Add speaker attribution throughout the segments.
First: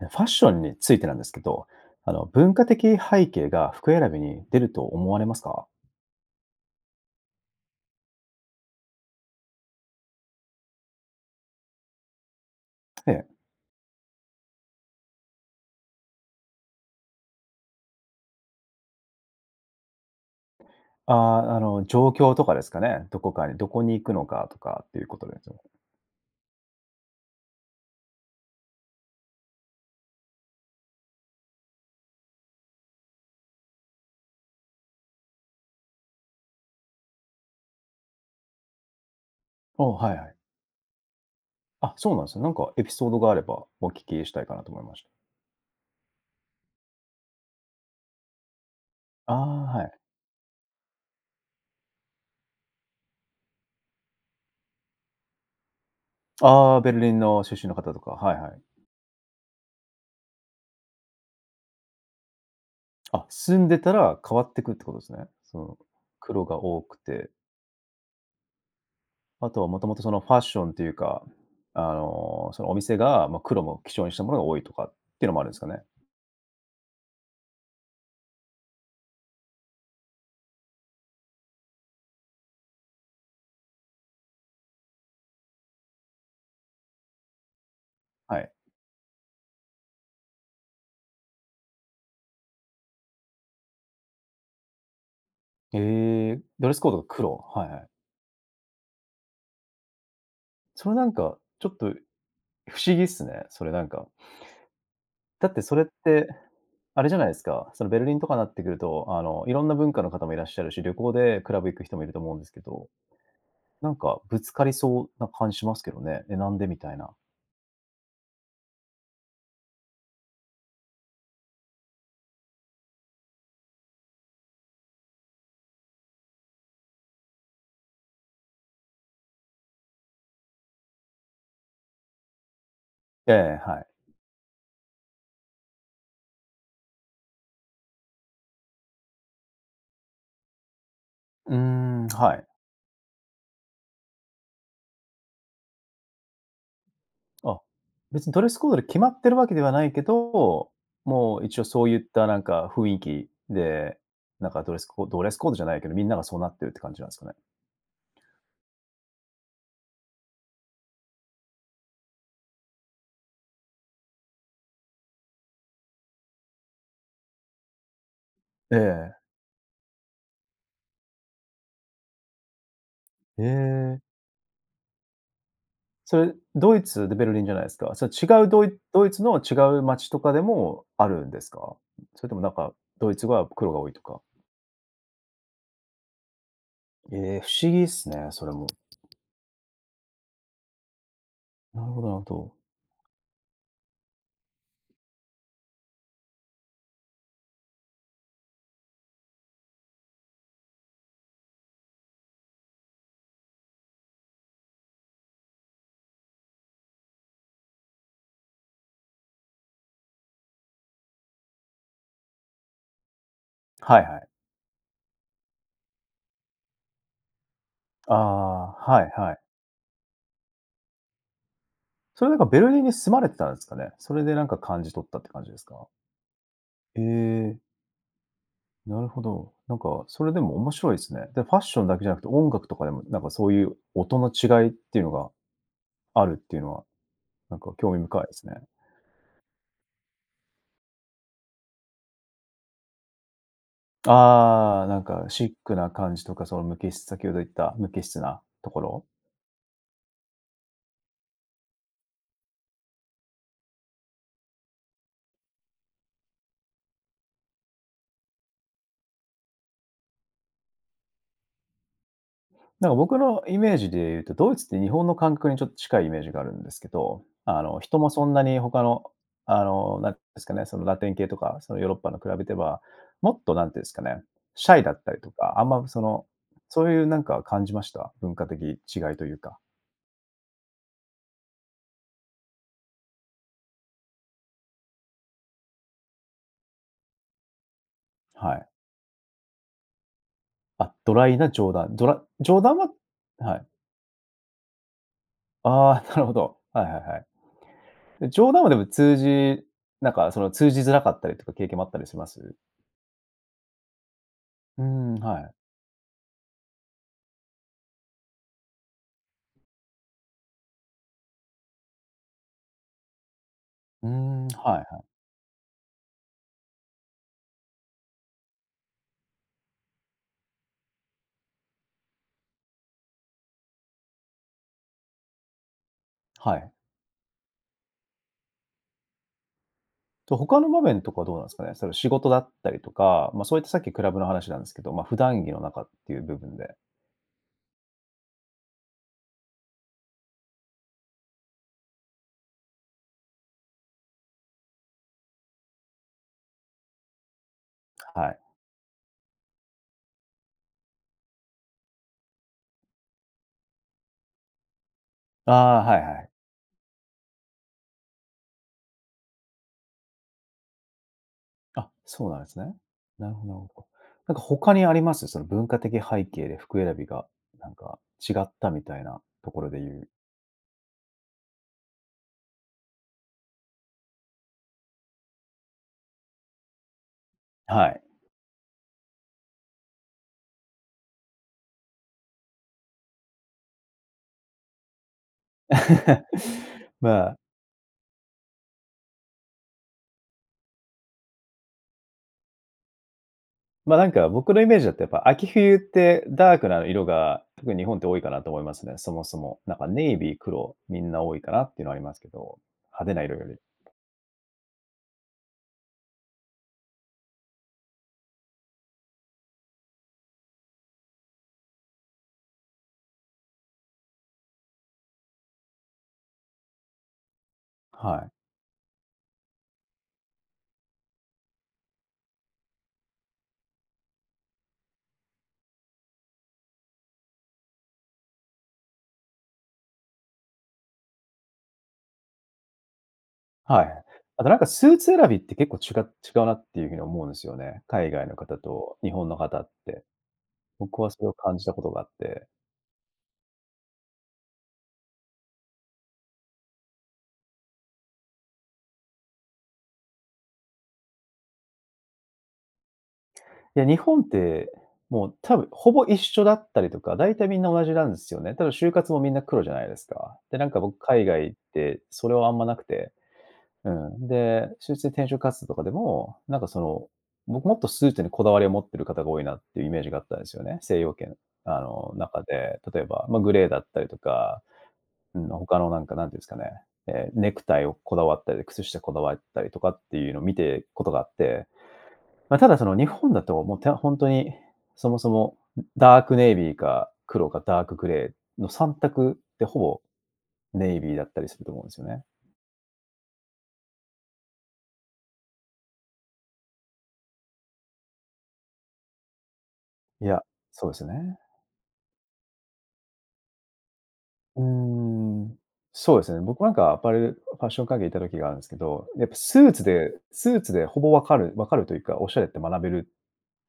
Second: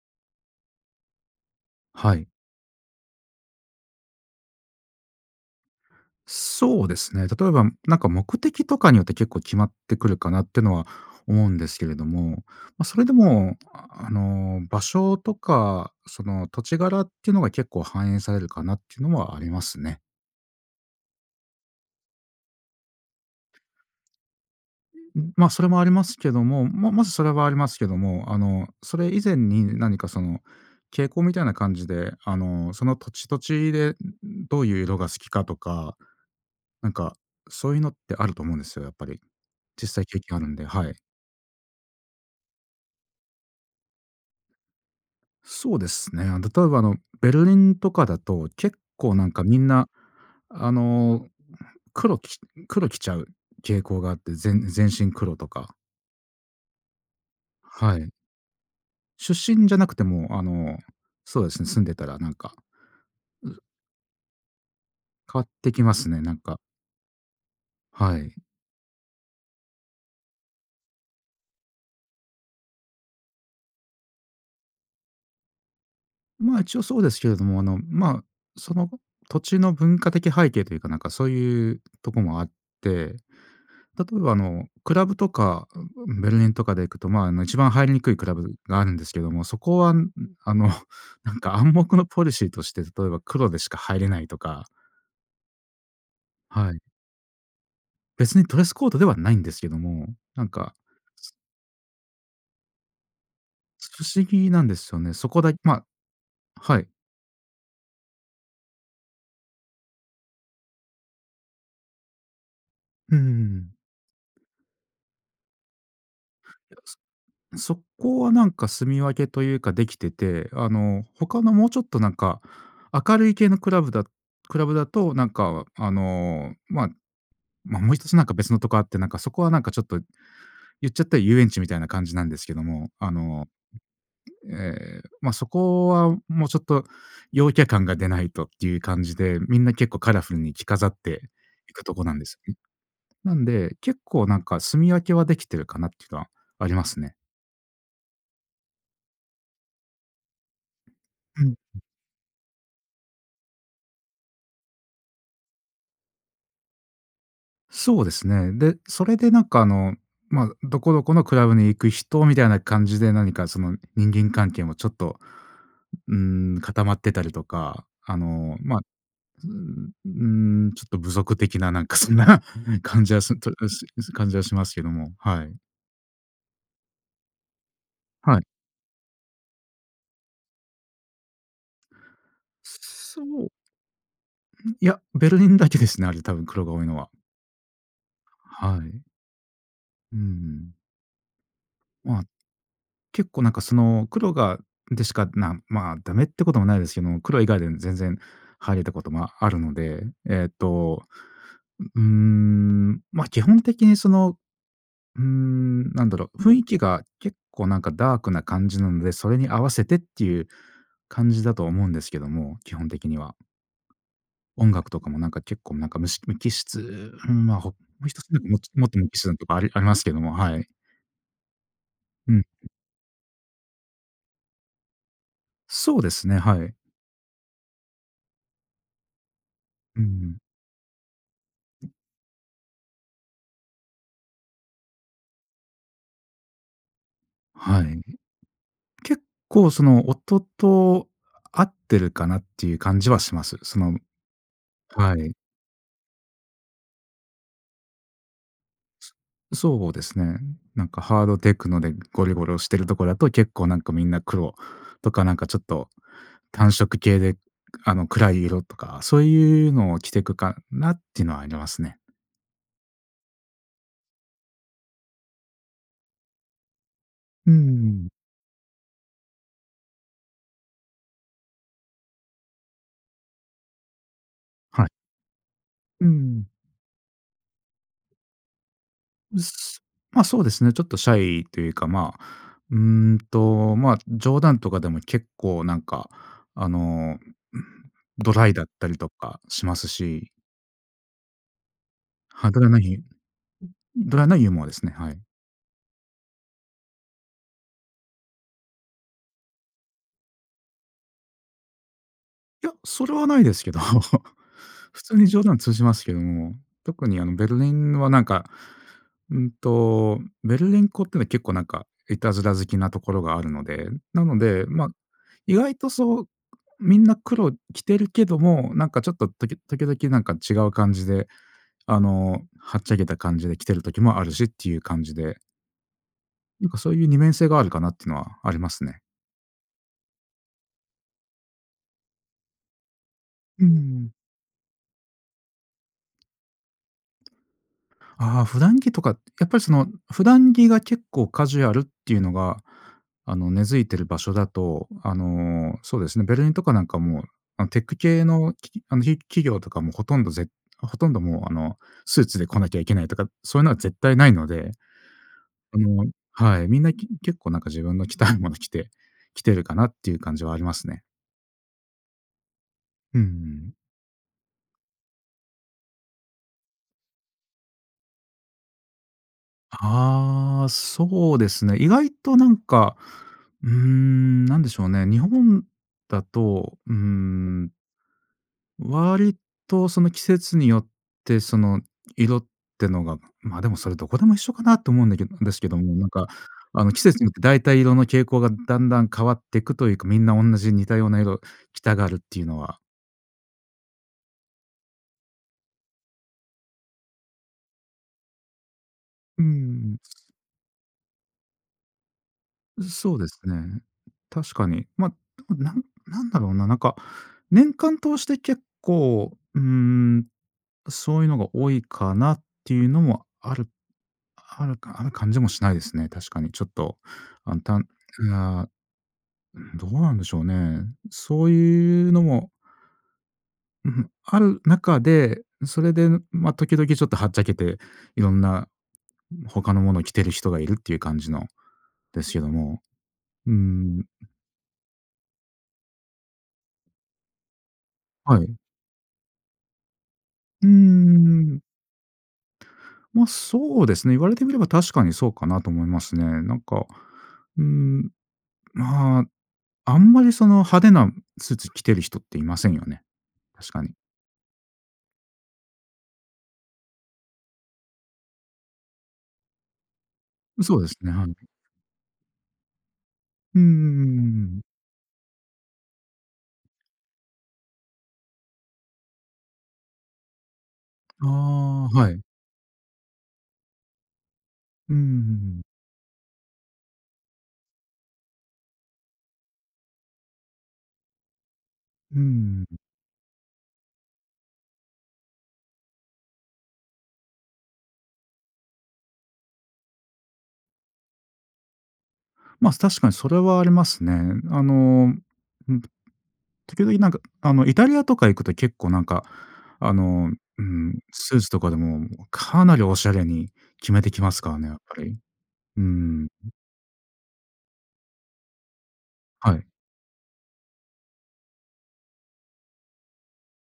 Speaker 1: ファッションについてなんですけど、あ
Speaker 2: は
Speaker 1: の、
Speaker 2: い。
Speaker 1: 文化的背景が服選びに出ると思われますか？
Speaker 2: そうですね。例えば、なんか目的とかによって結構決まってくるかなってのは思うんですけれども。ま、それ
Speaker 1: え
Speaker 2: で
Speaker 1: え。
Speaker 2: も、あの、場所とか、その土地柄ってのが結構反映されるかなって言うのはありますね。
Speaker 1: ああ、あの、状況とかですかね。何処かに何処に行くのかとかって言う
Speaker 2: う
Speaker 1: 事
Speaker 2: ん、
Speaker 1: です
Speaker 2: ま、
Speaker 1: ね。
Speaker 2: それもありますけども、ままず、それはありますけども、あの、それ以前に、何かその傾向みたいな感じで、あの、その土地土地で、んん、どう言う色が好きかとか、なんか、そう言うのってあると思うんですよ、やっぱり。実
Speaker 1: おお、
Speaker 2: 際
Speaker 1: はい
Speaker 2: 経
Speaker 1: はい。
Speaker 2: 験あるんで、はい。
Speaker 1: あ、そうなんすね。なんかエピソードがあれば、お聞きしたいかなと思いました。
Speaker 2: そうですね。あの、例えば、あの、ベルリンとかだと、結構、なん
Speaker 1: あ
Speaker 2: か、
Speaker 1: あ、は
Speaker 2: 皆、
Speaker 1: い。
Speaker 2: あの、黒き黒着ちゃう傾向があって。ぜん全身黒とか。
Speaker 1: ああ、ベルリンの出身の方
Speaker 2: は
Speaker 1: と
Speaker 2: い。
Speaker 1: か、はいはい。
Speaker 2: 出身じゃなくても、あの、そうですね、住んでたら、なんか、
Speaker 1: あ、
Speaker 2: う
Speaker 1: 住
Speaker 2: ん
Speaker 1: んでたら、変わってくって事ですね。
Speaker 2: 変わっ
Speaker 1: そ
Speaker 2: て
Speaker 1: の、
Speaker 2: きますね、なん
Speaker 1: 黒が
Speaker 2: か。
Speaker 1: 多くて。
Speaker 2: はい。
Speaker 1: あとはもともとその、ファッションというか、あの、その、お店がまあ、黒も基調にしたものが多いとかっていうのもあるんすかね？
Speaker 2: まあ、一応そうですけれども、あの、まあ、その土地の文化的背景というか、なんかそういうとこもあって、例えばあの、クラブとかベルリンとかで行くと、まあ、あの一番入りにくいクラ
Speaker 1: はい。
Speaker 2: ブがあるんですけども、そこはあの、なんか暗黙のポリシーとして、例えば黒でしか入れないとか。
Speaker 1: へえ。ド
Speaker 2: は
Speaker 1: レス
Speaker 2: い。
Speaker 1: コードが黒。はいはい。
Speaker 2: 別にドレスコードではないんですけども、なんか。
Speaker 1: それなん
Speaker 2: そ
Speaker 1: か、ちょっと不思議っすね。それなん
Speaker 2: 不
Speaker 1: か。
Speaker 2: 思議なんですよね。そこ
Speaker 1: だっ
Speaker 2: だ
Speaker 1: てそれ
Speaker 2: ま
Speaker 1: って、
Speaker 2: はい。
Speaker 1: あれじゃないですか。そのベルリンとかなってくると、あの、いろんな文化の方もいらっしゃるし、旅行でクラブ行く人もいると思うんですけど。
Speaker 2: うんうんうんうん。
Speaker 1: なんかぶつかりそうな感じしますけどね。「え、なんで」
Speaker 2: いや、
Speaker 1: みたいな。
Speaker 2: そそこはなんか住み分けというか出来てて、あの、他のもうちょっとなんか明るい系のクラブだクラブだと、なんかあの、ま、まあ、もう1つなんか別のとこあって、なんかそこはなんかちょっと言っちゃったら遊園地みたいな感じなんですけども。あ
Speaker 1: え
Speaker 2: の、
Speaker 1: え、はい。
Speaker 2: ええ、ま、そこはもうちょっと陽キャ感が出ないとっていう感じで、みんな結構カラフルに着飾って
Speaker 1: うー
Speaker 2: 行くとこ
Speaker 1: ん。
Speaker 2: なんで
Speaker 1: は
Speaker 2: す
Speaker 1: い。
Speaker 2: よね。なんで、結構なんか住み分けは出来てるかなっていうのはありますね。
Speaker 1: あ、別にドレスコードで決まってるわけではないけど、も
Speaker 2: う
Speaker 1: う
Speaker 2: ん。うん。
Speaker 1: 一応そういったなんか雰囲気で、なんかドレスコドレスコードじゃないけど、みんながそうなってるって感じなんですかね。
Speaker 2: そうですね。で、それでなんか、あの、ま、どこどこのクラブに行く人みたいな感じで、何かその人間関係もちょっと、うーん、固まってたりとか。あの、
Speaker 1: え
Speaker 2: ま、う
Speaker 1: え。
Speaker 2: ーん、うーん。ちょっと部族的ななんかそんなふうに感じはする
Speaker 1: へ
Speaker 2: と、うし
Speaker 1: え。
Speaker 2: う感じはしますけども、はい。
Speaker 1: それ、ドイツでベルリンじゃないですか。それ
Speaker 2: は
Speaker 1: 違
Speaker 2: い。
Speaker 1: うドイドイツの違う街とかでもあるんですか？それともなんか、ドイ
Speaker 2: そ
Speaker 1: ツは
Speaker 2: う。
Speaker 1: 黒が多いとか。
Speaker 2: うん、いや、ベルリンだけですね、あれ多分黒が多いのは。
Speaker 1: え、不思議っすね、それも。
Speaker 2: はい。うん。
Speaker 1: なるほどなる
Speaker 2: ま、あ
Speaker 1: ほ
Speaker 2: と、
Speaker 1: ど。
Speaker 2: 結構なんかその、黒がでしか、なまあ、ダメってこともないですけども、黒以外で全然入れたこともあるので、えっと、うん、ま、基本的にその、うん、なんだろ。雰囲気が結構なんかダークな感じなので、それに合わせてっていう感じだと思うんですけども、基本的には。
Speaker 1: はいはい。
Speaker 2: 音楽とかもなんか結構なんかむし無機質、うん、ま、ほもう
Speaker 1: あ、
Speaker 2: 1つなんかもうちょもっと
Speaker 1: は
Speaker 2: 無
Speaker 1: い
Speaker 2: 機質
Speaker 1: は
Speaker 2: な
Speaker 1: い。
Speaker 2: とこ、ありありますけども、はい。
Speaker 1: それ、
Speaker 2: う
Speaker 1: な
Speaker 2: ん。
Speaker 1: んかベル
Speaker 2: う。
Speaker 1: リンに住まれてたんすかね。それでなんか感じ取ったって感じですか？
Speaker 2: そうですね、はい。
Speaker 1: ええ。なるほど、なん
Speaker 2: う
Speaker 1: か、
Speaker 2: んう
Speaker 1: それ、
Speaker 2: ん。
Speaker 1: でも面白いすね。で、ファッション
Speaker 2: う。
Speaker 1: だけじゃなくて、音楽とかでも、なんかそういう音の違いっていうのが、あるっていうのは、なんか
Speaker 2: は
Speaker 1: 興味
Speaker 2: い。
Speaker 1: 深いすね。
Speaker 2: 結構その音と合ってるかなっていう感じはします。その
Speaker 1: あ、なん
Speaker 2: は
Speaker 1: か
Speaker 2: い。
Speaker 1: シックな感じとか、その無機質先ほど言った無機質なところ。
Speaker 2: そうですね。なんかハードテクノでゴリゴロしてるとこだと、結構なんか皆黒、とか、なんかちょっと単色系で、あの、暗い色とか、そういうのを着てくかなっていうのはありますね。
Speaker 1: なんか僕のイメージで言うと、ドイツって日本の感覚にちょっと近いイメージがあるんですけど、
Speaker 2: うー
Speaker 1: あの人
Speaker 2: ん。
Speaker 1: もそんなに他の、あのなんて言うんですかね、そのラテン系とか、そのヨーロッパの比べては、もっと何て言うんですかね、シャイ
Speaker 2: はい。
Speaker 1: だったりとか、あんまそ
Speaker 2: う
Speaker 1: の、
Speaker 2: ん。
Speaker 1: そういうなんか感じました？文化的違いという
Speaker 2: う
Speaker 1: か。
Speaker 2: すま、そうですね、ちょっとシャイというか、ま、うんと、ま、冗談とかでも結構なんか、あの ドライ
Speaker 1: は
Speaker 2: だっ
Speaker 1: い。
Speaker 2: たりとかしますし。
Speaker 1: あ、ドライな冗談。ドラ
Speaker 2: は
Speaker 1: 冗
Speaker 2: たら
Speaker 1: 談
Speaker 2: な
Speaker 1: は
Speaker 2: ぎ、
Speaker 1: はい。
Speaker 2: ドライなユーモアですね、はい。
Speaker 1: ああ、なるほど。はいはいはい。で、冗談はでも通じなんかその通じづらかったりとか経験もあったりします？
Speaker 2: いや、それはないですけど、
Speaker 1: うー
Speaker 2: 普
Speaker 1: ん、
Speaker 2: 通に
Speaker 1: は
Speaker 2: 冗
Speaker 1: い。
Speaker 2: 談通じますけども、特にあのベルリンはなんか、うんと、ベルリンっ子っていうのは結構なんかいたずら好きなところがあるので、
Speaker 1: うー
Speaker 2: なの
Speaker 1: ん、
Speaker 2: で、
Speaker 1: は
Speaker 2: ま、
Speaker 1: いはい。
Speaker 2: 意外とそうみんな黒着てるけども、なんかちょっと時時々なんか違う感じで、あのはっちゃけた感じで着てる時もあるしっていう感じで。
Speaker 1: は
Speaker 2: なん
Speaker 1: い。
Speaker 2: か、そう言う二面性があるかなってのはありますね。
Speaker 1: と、他の場面とかはどうなんすかね。その、仕事だったりとか、まあ、そう言
Speaker 2: う
Speaker 1: っ
Speaker 2: ー
Speaker 1: たさっきクラ
Speaker 2: ん。
Speaker 1: ブの話なんですけど、まあ、普段着の中って言う部分で。
Speaker 2: ああ、普段着とか。やっぱりその、普段着が結構カジュアルって言うのが、あの、根付いてる場所だと、あの、そうですね、ベルリンとかなんかも、あの、テック系
Speaker 1: はい。
Speaker 2: の、あの、き企業とかも、ほとんどぜほとんど、もう、あの、スーツで来なきゃいけないとか、そう言うのは絶対ないので。
Speaker 1: あ
Speaker 2: あ
Speaker 1: あ、はい
Speaker 2: の
Speaker 1: はいはい。
Speaker 2: はい、皆、き結構なんか自分の着たいもの着て来てるかなって言う感じはありますね。
Speaker 1: あ、そうなんですね。
Speaker 2: うんう
Speaker 1: なるほどなるほ
Speaker 2: ん。
Speaker 1: ど。なんか他にあります？その文化的背景で服選びが、なんか違ったみたいなところで言う
Speaker 2: ああ、そうですね。意外と、なんか、うーん、何でしょうね。日本だと、うーん。
Speaker 1: はい。
Speaker 2: 割とその季節によって、その色ってのがまあ、でも、それ何処でも一緒かなって思うんだけどですけども、なんか、あ の、季節
Speaker 1: ま
Speaker 2: によっ
Speaker 1: あ。
Speaker 2: て大体色の傾向が段々変わってくというか、皆、同じ似たような色着たがるって言うのは。
Speaker 1: ま、なんか、僕のイメージだと、やっぱ秋冬って、ダークな色が、特に日本って多いかなと、思いますね。そもそ
Speaker 2: うんうん
Speaker 1: も。なんか、
Speaker 2: うん。
Speaker 1: ネイビー、黒、みんな多いかなっていうのは、ありますけど。
Speaker 2: ん
Speaker 1: 派手
Speaker 2: そう
Speaker 1: な
Speaker 2: で
Speaker 1: 色
Speaker 2: す
Speaker 1: より
Speaker 2: ね。確かに。ま、なんなんだろうななんか、年間通して結構、うん、そういうのが多いかなっていうのも、あるあるかある感じもしないですね。確かに。ちょっと、あたんう
Speaker 1: はい。
Speaker 2: あ。どうなんでしょうね。そういうのもんふ、はん中で、それで、んま、時々ちょっと、はっちゃけて、色んな、他のものを着ている人がいるっていう、感じのですけども。う
Speaker 1: は
Speaker 2: ん、
Speaker 1: い。
Speaker 2: ん。
Speaker 1: あとなんか、スーツ選びって、結構、ちが違うなっていう風に思うんですよね。海外の
Speaker 2: はい。
Speaker 1: 方と、日本の方って。
Speaker 2: うんう
Speaker 1: 僕はそ
Speaker 2: ん
Speaker 1: れ
Speaker 2: う
Speaker 1: を
Speaker 2: んう
Speaker 1: 感
Speaker 2: ん。
Speaker 1: じたことがあって
Speaker 2: ま、そうですね。言われてみれば、確かに、そうかなと思いますね。なんか、うん、まあ、あんまりその、派手なスーツ着てる人っていませんよね。確か
Speaker 1: で、
Speaker 2: に。
Speaker 1: 日本ってもう多分、ほぼ一緒だったりとか、大体みんな同じなんですよね。多分、就活もみんな黒じゃないですか。で、
Speaker 2: ん
Speaker 1: なん
Speaker 2: そ
Speaker 1: か
Speaker 2: うです
Speaker 1: 僕、
Speaker 2: ね。
Speaker 1: 海
Speaker 2: は
Speaker 1: 外
Speaker 2: い。
Speaker 1: 行って、それはあんまなくて。
Speaker 2: うんう
Speaker 1: う
Speaker 2: んうん
Speaker 1: ん。
Speaker 2: うん。
Speaker 1: で、就職転職活動とかでも、なんかその、僕もっと、スーツにこだわりを持ってる方が多いなっていう、イメージがあったんですよね。西洋
Speaker 2: あ
Speaker 1: 圏のあ
Speaker 2: あ、は
Speaker 1: の
Speaker 2: い。
Speaker 1: 中で。例えば、まあ、グレーだったりとか。
Speaker 2: うんうんうん
Speaker 1: うん、
Speaker 2: うん。
Speaker 1: 他のなんか何て言うんですかね。ええ、ネクタイをこだわったり、靴下こだわったりとかっていうのを、見てことがあって。
Speaker 2: う
Speaker 1: まあ、
Speaker 2: ん、
Speaker 1: た
Speaker 2: ん。
Speaker 1: だその、日本だと、もう、てあ、ほんとに、そもそも、んダークネイビーか黒か、ダークグレーの三択ってほぼ、ネイビーだったりすると思うんですよね。
Speaker 2: ま、す確かに、それはありますね。あの、ん時々なんか、あの、イタリアとか行くと、結構、なんか、あ
Speaker 1: い
Speaker 2: の、
Speaker 1: や、
Speaker 2: う
Speaker 1: そうで
Speaker 2: ん、
Speaker 1: す
Speaker 2: ス
Speaker 1: ね。
Speaker 2: ーツとかでも、かなりおしゃれに決めてきますから
Speaker 1: う
Speaker 2: ね、やっぱり。
Speaker 1: ん。
Speaker 2: う
Speaker 1: そう
Speaker 2: ん
Speaker 1: で
Speaker 2: ん。
Speaker 1: すね。僕なんか、アパレルフファッション会議、居た時があるんですけど。やっぱ
Speaker 2: は
Speaker 1: ス
Speaker 2: い。
Speaker 1: ーツでスーツでほぼ分かる分かるというか、おしゃれって学べる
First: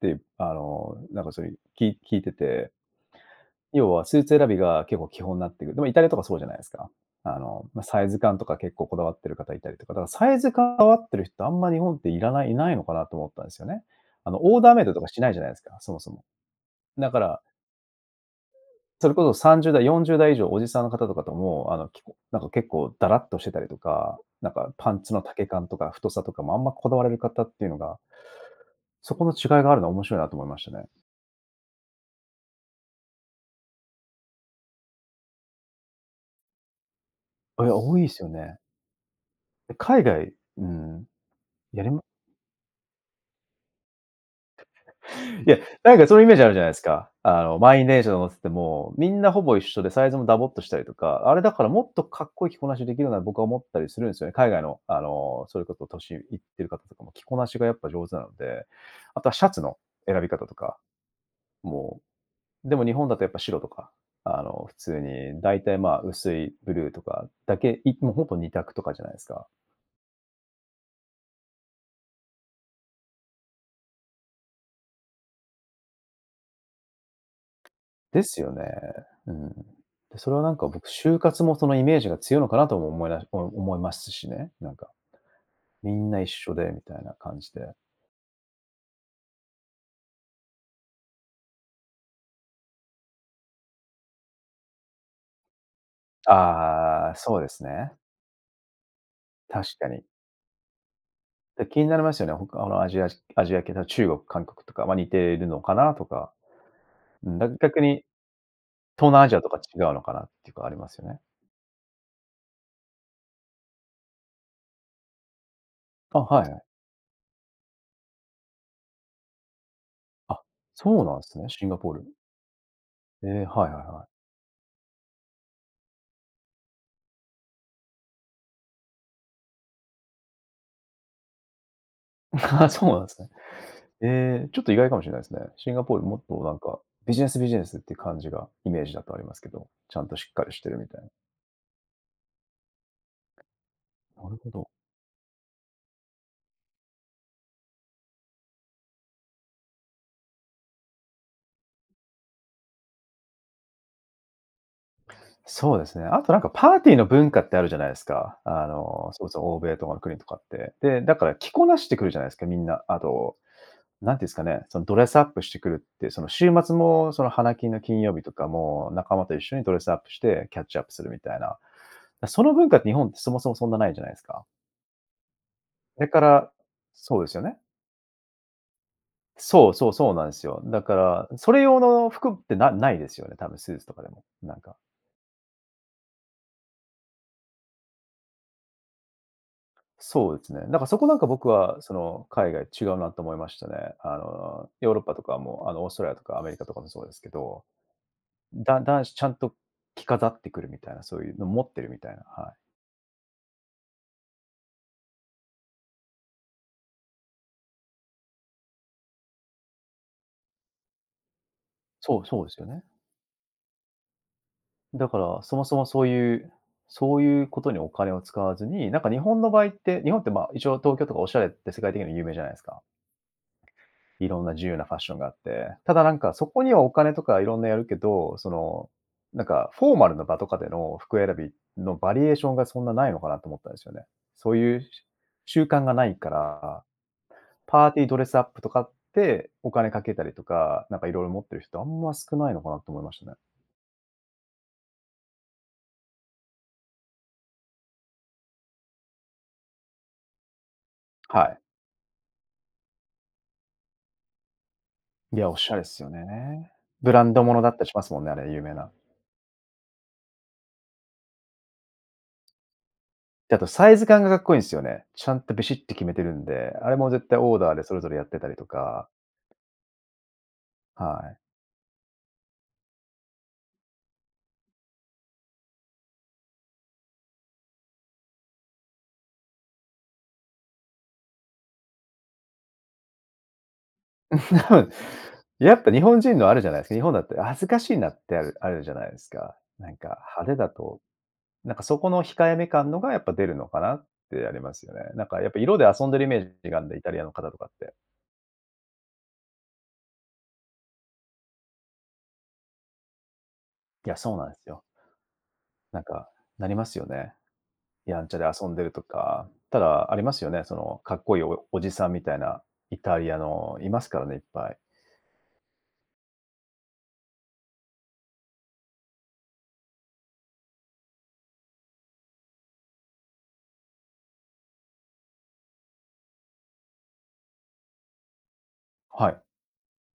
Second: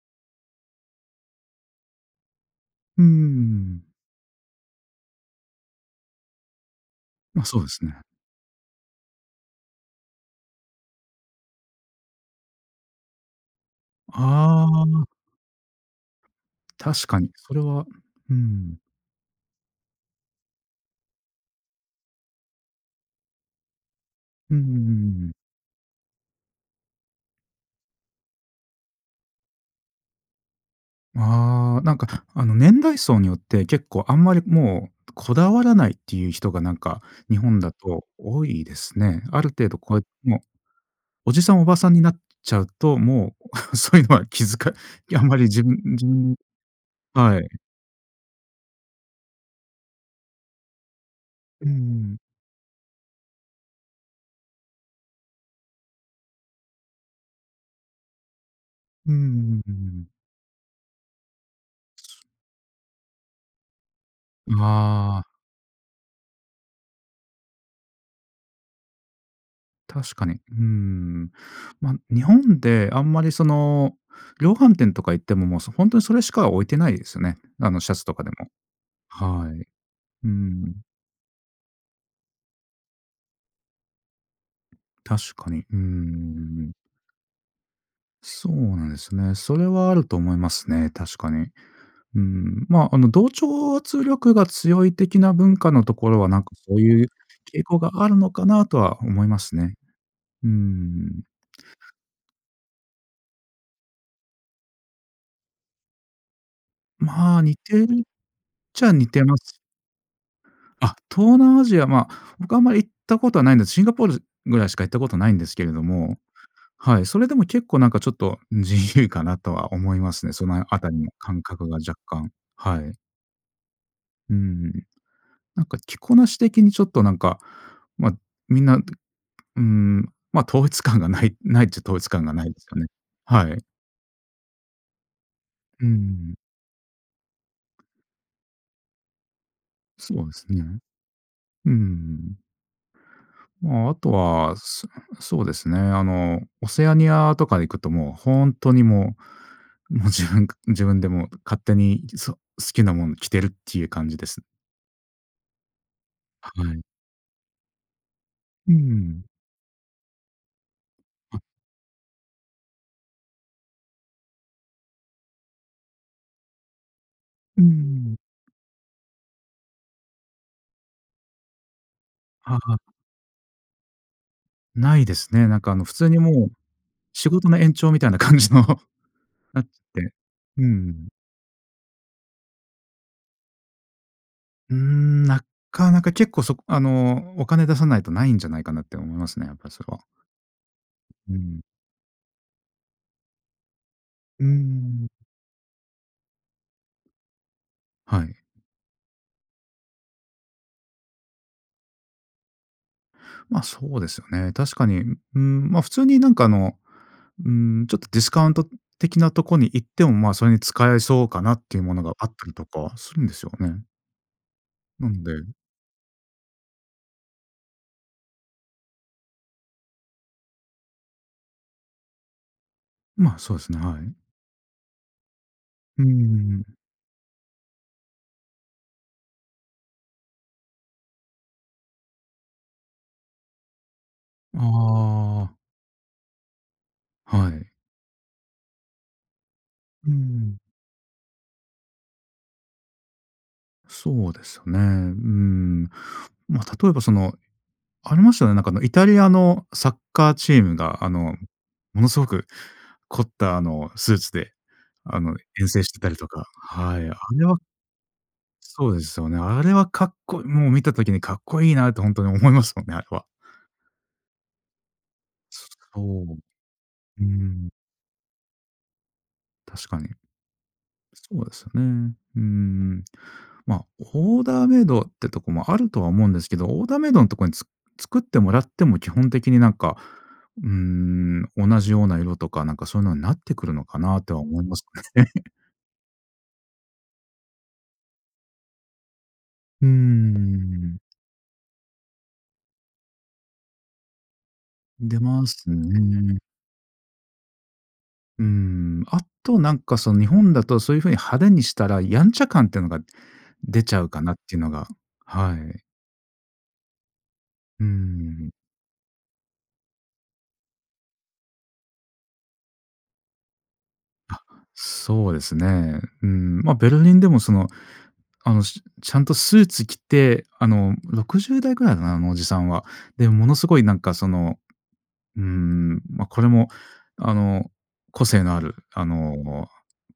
Speaker 1: って、あの、なんかそういう、き聞いてて
Speaker 2: うんうんうんうんうん。
Speaker 1: 要は、スーツ選びが結構、基本になってくる。でも、イタリアとかそうじゃないですか。あ
Speaker 2: ま、そう
Speaker 1: の、
Speaker 2: で
Speaker 1: まあ、
Speaker 2: すね。
Speaker 1: サイズ感とか結構、こだわってる方いたりとか。だから、サイズ感こだわってる人、あんま日本っていらないいないのかなと、思ったんですよね。あの、オー
Speaker 2: あ
Speaker 1: ダーメイドと
Speaker 2: あ。
Speaker 1: か、しないじゃないですか。そもそも。
Speaker 2: 確
Speaker 1: だか
Speaker 2: かに、
Speaker 1: ら
Speaker 2: それは、うん。
Speaker 1: それこそ、30代、40代以上おじさんの方とかとも、あの、きこなんか結構、ダラっとしてたりとか。なん
Speaker 2: うんうんうん
Speaker 1: か、パンツ
Speaker 2: う
Speaker 1: の
Speaker 2: んうん。
Speaker 1: 丈感とか太さとかも、あんまこだわれる方っていうのがそこの違いがあるのは、面白いなと思いましたね。
Speaker 2: ああ。なんか、あの、年代層によって結構、あんまりもう、こだわらないっていう人が、なんか、日本
Speaker 1: い
Speaker 2: だ
Speaker 1: や、多い
Speaker 2: と
Speaker 1: ですよ
Speaker 2: 多
Speaker 1: ね。
Speaker 2: いですね。ある程
Speaker 1: で、
Speaker 2: 度こ
Speaker 1: 海
Speaker 2: え
Speaker 1: 外、
Speaker 2: もう
Speaker 1: ん、
Speaker 2: おじさんおば
Speaker 1: や
Speaker 2: さ
Speaker 1: り
Speaker 2: ん
Speaker 1: ま
Speaker 2: になっちゃうと、もう、そういうのは気づかあんまり、
Speaker 1: いや、
Speaker 2: 自分
Speaker 1: なん
Speaker 2: 自
Speaker 1: か、そういうイメー
Speaker 2: 分
Speaker 1: ジ、あるじゃないですか。
Speaker 2: は
Speaker 1: あ
Speaker 2: い。
Speaker 1: の、満員電車乗ってても、みんな、ほぼ一緒で、サイズもダボっとしたりとか。あれ、だか
Speaker 2: う
Speaker 1: ら、
Speaker 2: んう
Speaker 1: もっと
Speaker 2: んうん。
Speaker 1: かっこいい着こなしできるな、僕は思ったりするんですよね。海外の、あの、それこそ年いってる方とかも、着こなしがやっぱ上手なので。
Speaker 2: うんう
Speaker 1: あとは、シャツ
Speaker 2: んうん、うんう
Speaker 1: の
Speaker 2: んうん。
Speaker 1: 選び方とか。もう、でも、日本だとやっぱ白とか、あ
Speaker 2: う
Speaker 1: の、普通
Speaker 2: あ。
Speaker 1: に大体、まあ、薄いブルーとかだけ。いもう、ほぼ二択とかじゃないですか。
Speaker 2: 確かに。うーん。ま、日本であんまり、その、量販店とか行っても、も、そ、ほんとにそれしか置いてないですよね。あの、シャツと
Speaker 1: で
Speaker 2: かで
Speaker 1: す
Speaker 2: も。
Speaker 1: よね。うーん。
Speaker 2: はい。
Speaker 1: で、
Speaker 2: うー
Speaker 1: それは、なんか、
Speaker 2: ん。
Speaker 1: 僕、就活もそのイメージが強いのかなとも思いだお思いますしね、なんか。
Speaker 2: 確かに。うんうんう
Speaker 1: み
Speaker 2: んう
Speaker 1: んな一緒
Speaker 2: んう
Speaker 1: で
Speaker 2: ん。
Speaker 1: みたいな感じで。
Speaker 2: そうなんですよね。それはあると思いますね、確かに。うん、ま、あの、同調圧力が強い的な文化のところは、なんか、こういう
Speaker 1: ああ、そうで
Speaker 2: 傾
Speaker 1: す
Speaker 2: 向が
Speaker 1: ね。
Speaker 2: あるのかなとは思います
Speaker 1: 確
Speaker 2: ね。
Speaker 1: かに。
Speaker 2: うーん。
Speaker 1: て、気になりますよね、他のアジアじアジア系と中国、韓国とか、ま、似てるのかなとか。う
Speaker 2: ま
Speaker 1: ん、
Speaker 2: あ、
Speaker 1: だ
Speaker 2: 似て
Speaker 1: 逆
Speaker 2: るっ
Speaker 1: に
Speaker 2: ちゃ似
Speaker 1: 東
Speaker 2: て
Speaker 1: 南アジ
Speaker 2: ま
Speaker 1: アと
Speaker 2: す。
Speaker 1: か違うのかなってかありま
Speaker 2: あ、
Speaker 1: すよね。
Speaker 2: 東南アジア、ま、僕はあんまり行ったことはないんです。シンガポールぐらいしか行ったことないんですけれども
Speaker 1: あ、はいはい。
Speaker 2: はい。それでも結構、なんか、ちょっと、うん、自由かなとは思いますね。
Speaker 1: あ、
Speaker 2: そのあたり
Speaker 1: そう
Speaker 2: の
Speaker 1: なんす
Speaker 2: 感
Speaker 1: ね、シ
Speaker 2: 覚
Speaker 1: ン
Speaker 2: が
Speaker 1: ガポー
Speaker 2: 若
Speaker 1: ルに。
Speaker 2: 干、はい。
Speaker 1: ええ、はいはいはい。
Speaker 2: うーん。なんか、着こなし的にちょっと、なんか、ま、みんな、うーん、ま、統一感がない、ないっちゃ統一感がないで す
Speaker 1: あ、
Speaker 2: かね。
Speaker 1: そうなんすね。
Speaker 2: はい。
Speaker 1: ええ、ちょっと意外かもしれないですね。シンガ
Speaker 2: うー
Speaker 1: ポール、もっ
Speaker 2: ん。
Speaker 1: と、なんか、ビジネスビジネスっていう感じがイメージだとありますけど、ちゃんと
Speaker 2: そ
Speaker 1: し
Speaker 2: うで
Speaker 1: っか
Speaker 2: す
Speaker 1: りし
Speaker 2: ね。
Speaker 1: てるみたい。
Speaker 2: うーん。まあ、あと
Speaker 1: なるほ
Speaker 2: は、
Speaker 1: ど。
Speaker 2: そそうですね、あの、オセアニアとか行くともう、ほんとにもう、もう自分自分でもう勝手に、ん、そ、好きなもん着てるっていう感じです。
Speaker 1: そうですね、あとなんか
Speaker 2: は
Speaker 1: パー
Speaker 2: い。
Speaker 1: ティーの文化ってあるじゃないですか。あ
Speaker 2: うんうんう
Speaker 1: の、
Speaker 2: ん。
Speaker 1: そうです、欧米とかの国とかって。で、だから
Speaker 2: あ
Speaker 1: 着こなしてくるじゃないですか、みんな。あと、何て言うんですかね、そのドレスアップしてくるって、その週末もその、華
Speaker 2: うんう
Speaker 1: 金の金
Speaker 2: んう
Speaker 1: 曜
Speaker 2: ん。
Speaker 1: 日とかも仲間と一緒にドレスアップしてキャッチアップするみたいな。その
Speaker 2: あ、
Speaker 1: 文化
Speaker 2: は。
Speaker 1: って、日本ってそもそもそんなないじゃないですか。
Speaker 2: ないですね。なんか、あの、普
Speaker 1: それ
Speaker 2: 通に
Speaker 1: か
Speaker 2: も
Speaker 1: ら
Speaker 2: う、
Speaker 1: そうで
Speaker 2: 仕
Speaker 1: すよ
Speaker 2: 事
Speaker 1: ね。
Speaker 2: の延長みたいな感じの、なっ
Speaker 1: そうそうそ
Speaker 2: て
Speaker 1: うなんですよ。
Speaker 2: うんうん
Speaker 1: だ
Speaker 2: う
Speaker 1: か
Speaker 2: ん。
Speaker 1: らそれ用の服ってなないですよね、多分スーツとかでも、なん
Speaker 2: う
Speaker 1: か
Speaker 2: ーん、なかなか結構そあの、お金出さないとないんじゃないかなって思いますね、やっぱりそれは。
Speaker 1: そうですね、なんか、そこなんか
Speaker 2: う
Speaker 1: 僕
Speaker 2: ん。
Speaker 1: は、その、海外違うなと思いましたね。あ
Speaker 2: うんうんう
Speaker 1: の、ヨー
Speaker 2: ん
Speaker 1: ロッ
Speaker 2: うん。
Speaker 1: パとかも、あの、オーストラリアとかアメリカとかもそうですけど。
Speaker 2: はい。
Speaker 1: だん男子ちゃんと着飾ってくるみたいな、そういうのを持ってるみたいな、はい。
Speaker 2: ま、そうですよね。確かに。ううーん、ま、普通になんかあの、うーん、ちょっとディスカウント的なとこに行ってもま、それに使えそうかなっていうものが
Speaker 1: そ
Speaker 2: あ
Speaker 1: う
Speaker 2: っ
Speaker 1: そ
Speaker 2: た
Speaker 1: うで
Speaker 2: り
Speaker 1: す
Speaker 2: と
Speaker 1: よ
Speaker 2: か
Speaker 1: ね。
Speaker 2: はするんですよねう
Speaker 1: だか
Speaker 2: んで
Speaker 1: ら、そもそもそういうそういうことにお金を使わずに、なんか日本の場合って日本ってまあ一応東京とかおしゃれって世界的に有名じゃないですか、
Speaker 2: ま、そうですね。はい。
Speaker 1: 色んな自由なファッションがあって、た
Speaker 2: う
Speaker 1: だ
Speaker 2: んう
Speaker 1: なん
Speaker 2: んう
Speaker 1: か
Speaker 2: んう
Speaker 1: そ
Speaker 2: んう
Speaker 1: こに
Speaker 2: ん。
Speaker 1: はお金とか色んなやるけど、その、なんかフォーマルな場とかでの服選びのバリエーションが、そんなないのかなと思ったんですよね。そう
Speaker 2: あ
Speaker 1: いうしゅ
Speaker 2: あ。
Speaker 1: 習慣がないから、
Speaker 2: はい。
Speaker 1: パーティードレスアップとかって、お金か
Speaker 2: うんう
Speaker 1: けたりと
Speaker 2: ん。
Speaker 1: か、なんか色々持ってる人、あんま少ないのかなと思いましたね。
Speaker 2: そうですよね。うん。ま、例えばその、ありましたよね、なんかあの、イタリアのサッカーチームが、あの、
Speaker 1: はい。
Speaker 2: ものすごく凝った、あの、スーツで、あの、
Speaker 1: いや、お
Speaker 2: 遠
Speaker 1: しゃれ
Speaker 2: 征
Speaker 1: っ
Speaker 2: して
Speaker 1: す
Speaker 2: た
Speaker 1: よ
Speaker 2: りとか。
Speaker 1: ね。
Speaker 2: はい。
Speaker 1: ブ
Speaker 2: あ
Speaker 1: ランド
Speaker 2: れ
Speaker 1: も
Speaker 2: は
Speaker 1: のだったりしますもんね、あれ、有名
Speaker 2: そ
Speaker 1: な
Speaker 2: うですよね。あれはかっこもう見た時にかっこいいなってほんとに思いますもんね、あれは。
Speaker 1: で、あとサイズ感がかっこいいんですよね。ちゃん
Speaker 2: [unintelligible]
Speaker 1: とビ
Speaker 2: そ
Speaker 1: シッと決めてる
Speaker 2: う、
Speaker 1: んで、あれも
Speaker 2: うんうんう
Speaker 1: 絶対オー
Speaker 2: ん。
Speaker 1: ダーでそれぞれやってたりとか
Speaker 2: 確かに。
Speaker 1: はい。
Speaker 2: そうですよ、うん、うーん。ま、オーダーメイドはってとこもあるとは思うんですけど、オーダーメイドのとこにつ作ってもらっても基本的になんか、うーん、同じような色とか、なんかそういうのになってくるのかなとは思います ね
Speaker 1: やっぱ日本人のあるじゃないですか、日本だったら恥ずかしいなってあるあるじゃないですか。
Speaker 2: うん
Speaker 1: な
Speaker 2: う
Speaker 1: んか
Speaker 2: んう
Speaker 1: 派手だ
Speaker 2: んうん。
Speaker 1: となんかそこの控えめ感のがやっぱ出るのかなってありますよね。
Speaker 2: 出
Speaker 1: なんか
Speaker 2: ま
Speaker 1: やっぱ
Speaker 2: す
Speaker 1: 色で遊んでるイメ
Speaker 2: ね
Speaker 1: ージがあるんで、イタリアの方とかって。
Speaker 2: うーん。あとなんか、その日本だとそういう風に派手にしたらやんちゃ感っていうのが出ちゃ
Speaker 1: い
Speaker 2: う
Speaker 1: や、
Speaker 2: かな
Speaker 1: そ
Speaker 2: っ
Speaker 1: うなんで
Speaker 2: ていう
Speaker 1: す
Speaker 2: の
Speaker 1: よ。
Speaker 2: がはい。
Speaker 1: なんか、なりますよね、
Speaker 2: うー
Speaker 1: やんちゃで
Speaker 2: ん。
Speaker 1: 遊んでるとか。ただありますよね、その、かっこいいおおじさんみたいな、イタリアのいますからね、いっ
Speaker 2: あ、
Speaker 1: ぱい。
Speaker 2: そうですね。うーん、ま、ベルリンでもその、あの、ちゃんとスーツ着て、あの60代ぐらいかな、あのおじさんは、で、ものすごいなんかその、うーん、ま、これもあの、個性のあるあ
Speaker 1: はい。
Speaker 2: の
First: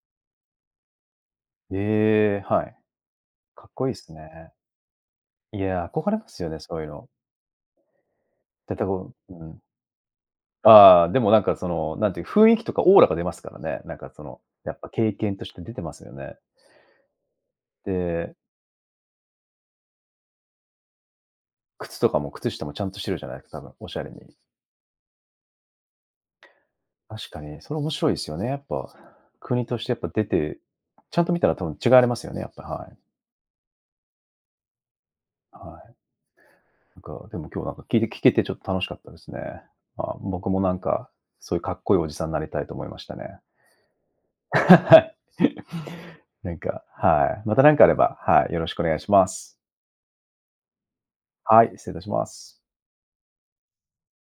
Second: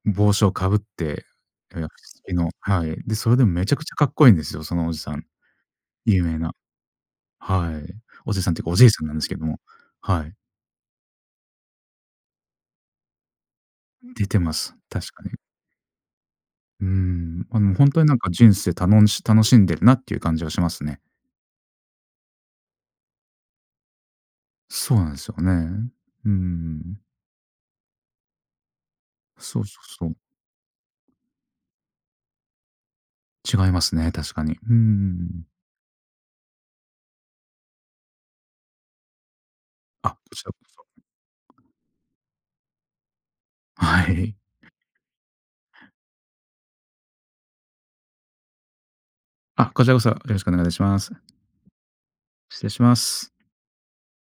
Speaker 2: 帽子をかぶって
Speaker 1: ええ、はい。
Speaker 2: はい。で、それでもう
Speaker 1: か
Speaker 2: め
Speaker 1: っ
Speaker 2: ちゃく
Speaker 1: こい
Speaker 2: ち
Speaker 1: いっ
Speaker 2: ゃかっ
Speaker 1: す
Speaker 2: こいいんで
Speaker 1: ね。
Speaker 2: すよ、そのおじさん。
Speaker 1: いや、憧れ
Speaker 2: 有
Speaker 1: ま
Speaker 2: 名
Speaker 1: すよ
Speaker 2: な、
Speaker 1: ね、そういうの。
Speaker 2: はい、おじさんっていうか、お
Speaker 1: 大体
Speaker 2: じいさんな
Speaker 1: こ
Speaker 2: んです
Speaker 1: う
Speaker 2: け
Speaker 1: う
Speaker 2: ど
Speaker 1: ん。
Speaker 2: も。はい。
Speaker 1: ああでもなんかその、なんていうか雰囲気とかオーラが出ますからね。なんかそ
Speaker 2: 出て
Speaker 1: の、
Speaker 2: ま
Speaker 1: や
Speaker 2: す、
Speaker 1: っぱ経
Speaker 2: 確かに。
Speaker 1: 験として出てますよね。
Speaker 2: うーん、あのほんとになんか
Speaker 1: で。
Speaker 2: 人生たの楽しんでるなっていう感じはしますね。
Speaker 1: 靴とかも靴下もちゃんとしてるじゃないですか、多分、おしゃれに。
Speaker 2: そうなんですよね。うんうんうん。
Speaker 1: 確かに、それ面白いですよね。やっぱ、
Speaker 2: そ
Speaker 1: 国
Speaker 2: うそ
Speaker 1: とし
Speaker 2: う
Speaker 1: てやっ
Speaker 2: そ
Speaker 1: ぱ
Speaker 2: う。
Speaker 1: 出て、ちゃんと見たら多分違われますよね、やっぱ、はい。
Speaker 2: 違いますね、確かに。うんうんうん。
Speaker 1: はい。なんか、でも今日なんか聞いて聞けてちょっと楽しかったですね。ま
Speaker 2: あ、
Speaker 1: あ、
Speaker 2: こち
Speaker 1: 僕
Speaker 2: らこ
Speaker 1: もなん
Speaker 2: そ。
Speaker 1: か、そういうかっこいいおじさんになりたいと思いましたね。
Speaker 2: はい。
Speaker 1: なんか、はい、また何かあれば、はい、よろしくお願いします。
Speaker 2: あ、こちらこそよろしくお願いします。
Speaker 1: はい、失礼いたします。
Speaker 2: 失礼します。